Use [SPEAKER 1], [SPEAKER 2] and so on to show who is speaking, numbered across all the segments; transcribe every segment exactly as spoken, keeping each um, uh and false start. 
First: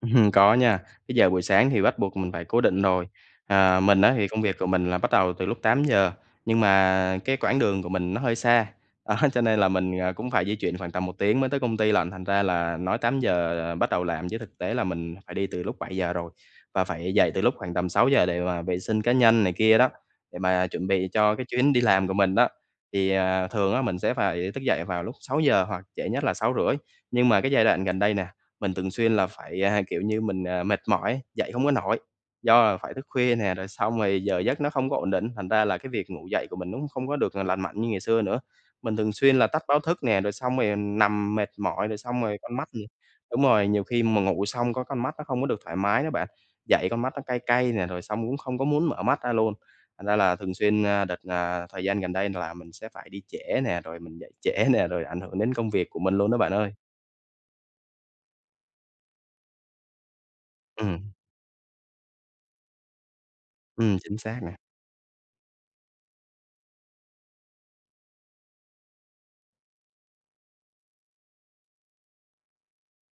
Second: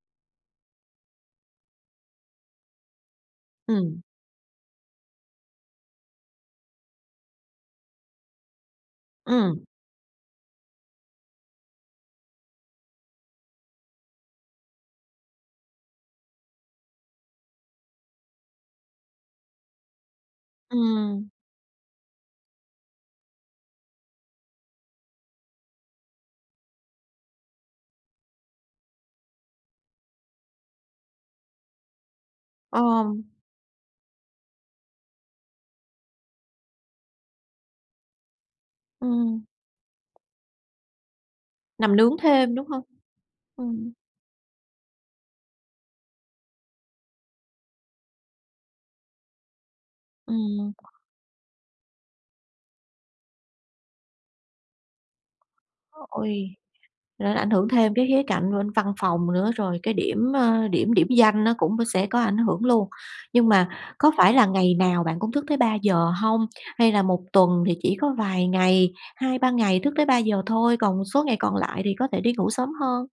[SPEAKER 1] Ừm. Có nha, cái giờ buổi sáng thì bắt buộc mình phải cố định rồi, ờ.
[SPEAKER 2] Ừm.
[SPEAKER 1] Mình á thì công việc của mình là bắt đầu từ lúc tám giờ, nhưng mà cái quãng đường của mình nó hơi xa, đó, cho nên
[SPEAKER 2] Ừm.
[SPEAKER 1] là mình, à, cũng phải di chuyển khoảng tầm một tiếng mới tới công ty lận. Thành ra là nói tám giờ là bắt đầu làm chứ thực tế là mình phải đi từ lúc bảy giờ rồi, và phải dậy từ lúc khoảng tầm sáu giờ để mà vệ sinh cá nhân này kia đó, để mà chuẩn bị
[SPEAKER 2] Ừm.
[SPEAKER 1] cho cái chuyến đi làm của mình đó, thì, à, thường á mình sẽ phải thức dậy vào lúc sáu giờ hoặc trễ nhất là sáu rưỡi. Nhưng mà cái giai đoạn gần đây nè, mình thường xuyên là phải, à, kiểu như, mình, à, mệt mỏi, dậy hông có nổi, do là phải thức
[SPEAKER 2] Ờm.
[SPEAKER 1] khuya nè, rồi xong rồi giờ giấc nó không có ổn định ấy, thành ra là cái việc ngủ dậy của mình nó cũng không có được, ờ, là lành mạnh như ngày xưa nữa. Mình thường xuyên
[SPEAKER 2] Ừm.
[SPEAKER 1] là tắt báo thức nè, rồi xong rồi nằm mệt mỏi,
[SPEAKER 2] Nằm
[SPEAKER 1] rồi
[SPEAKER 2] nướng
[SPEAKER 1] xong rồi
[SPEAKER 2] thêm,
[SPEAKER 1] con
[SPEAKER 2] đúng
[SPEAKER 1] mắt
[SPEAKER 2] hông?
[SPEAKER 1] thì đúng rồi, nhiều
[SPEAKER 2] Ừm.
[SPEAKER 1] khi mà ngủ xong có con mắt nó không có được thoải mái nữa bạn, dậy con mắt nó cay cay nè, rồi xong cũng không có muốn mở mắt ra luôn. Thành ra là thường
[SPEAKER 2] Ừm.
[SPEAKER 1] xuyên, a, đợt, à, thời gian gần đây là mình sẽ phải đi trễ nè, rồi mình dậy trễ nè, rồi ảnh hưởng đến công việc của mình luôn á
[SPEAKER 2] Ôi,
[SPEAKER 1] bạn ơi.
[SPEAKER 2] nó ảnh hưởng thêm cái khía cạnh bên văn phòng nữa, rồi cái điểm, ơ, điểm điểm
[SPEAKER 1] Ừm.
[SPEAKER 2] danh nó cũng sẽ có ảnh hưởng luôn, nhưng mà
[SPEAKER 1] Ừm,
[SPEAKER 2] có
[SPEAKER 1] chính
[SPEAKER 2] phải
[SPEAKER 1] xác
[SPEAKER 2] là
[SPEAKER 1] nè.
[SPEAKER 2] ngày nào bạn cũng thức tới ba giờ hông? Hay là một tuần thì chỉ có vài ngày, hai ba ngày thức tới ba giờ thôi, còn một số ngày còn lại thì có thể đi ngủ sớm hơn?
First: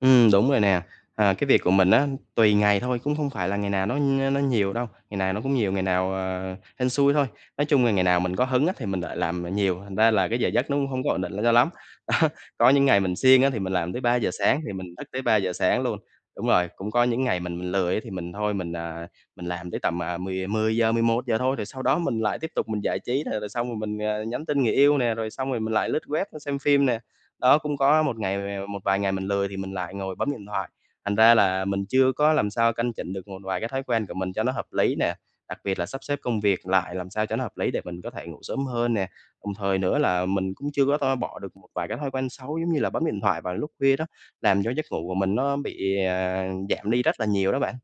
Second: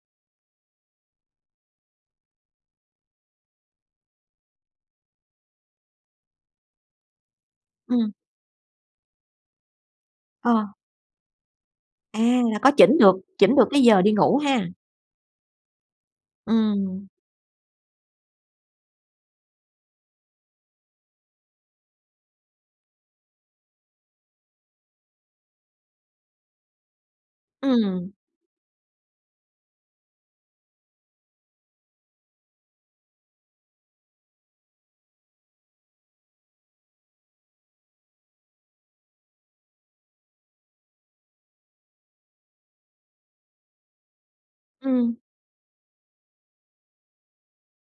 [SPEAKER 1] Ừm đúng rồi nè, ờ, cái việc của mình á, tùy ngày thôi, cũng không phải là ngày nào nó nó nhiều đâu, ngày nào nó cũng nhiều, ngày nào, ờ, hên xui thôi. Nói chung là ngày
[SPEAKER 2] Ừm.
[SPEAKER 1] nào mình có hứng á thì mình lại làm, à, nhiều, thành ra là cái giờ
[SPEAKER 2] Ờ.
[SPEAKER 1] giấc nó cũng hông có ổn định l cho lắm. Đó.
[SPEAKER 2] À, là có
[SPEAKER 1] Có những
[SPEAKER 2] chỉnh
[SPEAKER 1] ngày
[SPEAKER 2] được
[SPEAKER 1] mình siêng á
[SPEAKER 2] chỉnh
[SPEAKER 1] thì
[SPEAKER 2] được
[SPEAKER 1] mình
[SPEAKER 2] cái
[SPEAKER 1] làm tới
[SPEAKER 2] giờ đi
[SPEAKER 1] ba giờ
[SPEAKER 2] ngủ
[SPEAKER 1] sáng,
[SPEAKER 2] ha?
[SPEAKER 1] thì mình thức tới ba giờ sáng luôn đúng rồi, cũng có
[SPEAKER 2] Ừm.
[SPEAKER 1] những ngày mình mình lười á, thì mình thôi, mình, à, mình làm tới tầm, à, mười mười giờ, mười một giờ thôi, rồi sau đó mình lại tiếp tục mình giải trí. Là là xong rồi mình, ờ, nhắn tin người yêu nè, rồi xong rồi mình lại lướt web, a, xem phim nè. Đó, cũng có lấy
[SPEAKER 2] Ừm.
[SPEAKER 1] một ngày một vài ngày mình lười thì mình lại ngồi bấm điện thoại, thành ra là mình chưa có làm sao căn chỉnh được một vài cái thói quen của mình cho nó hợp lý nè, đặc biệt là sắp xếp công việc lại làm sao cho nó hợp lý để mình có thể ngủ sớm hơn nè. Đồng thời nữa là mình cũng chưa có to bỏ được một vài cái thói quen xấu, giống như là bấm điện thoại vào lúc khuya đó, làm cho giấc ngủ của
[SPEAKER 2] Ừm.
[SPEAKER 1] mình nó bị, à, giảm đi rất là nhiều đó bạn.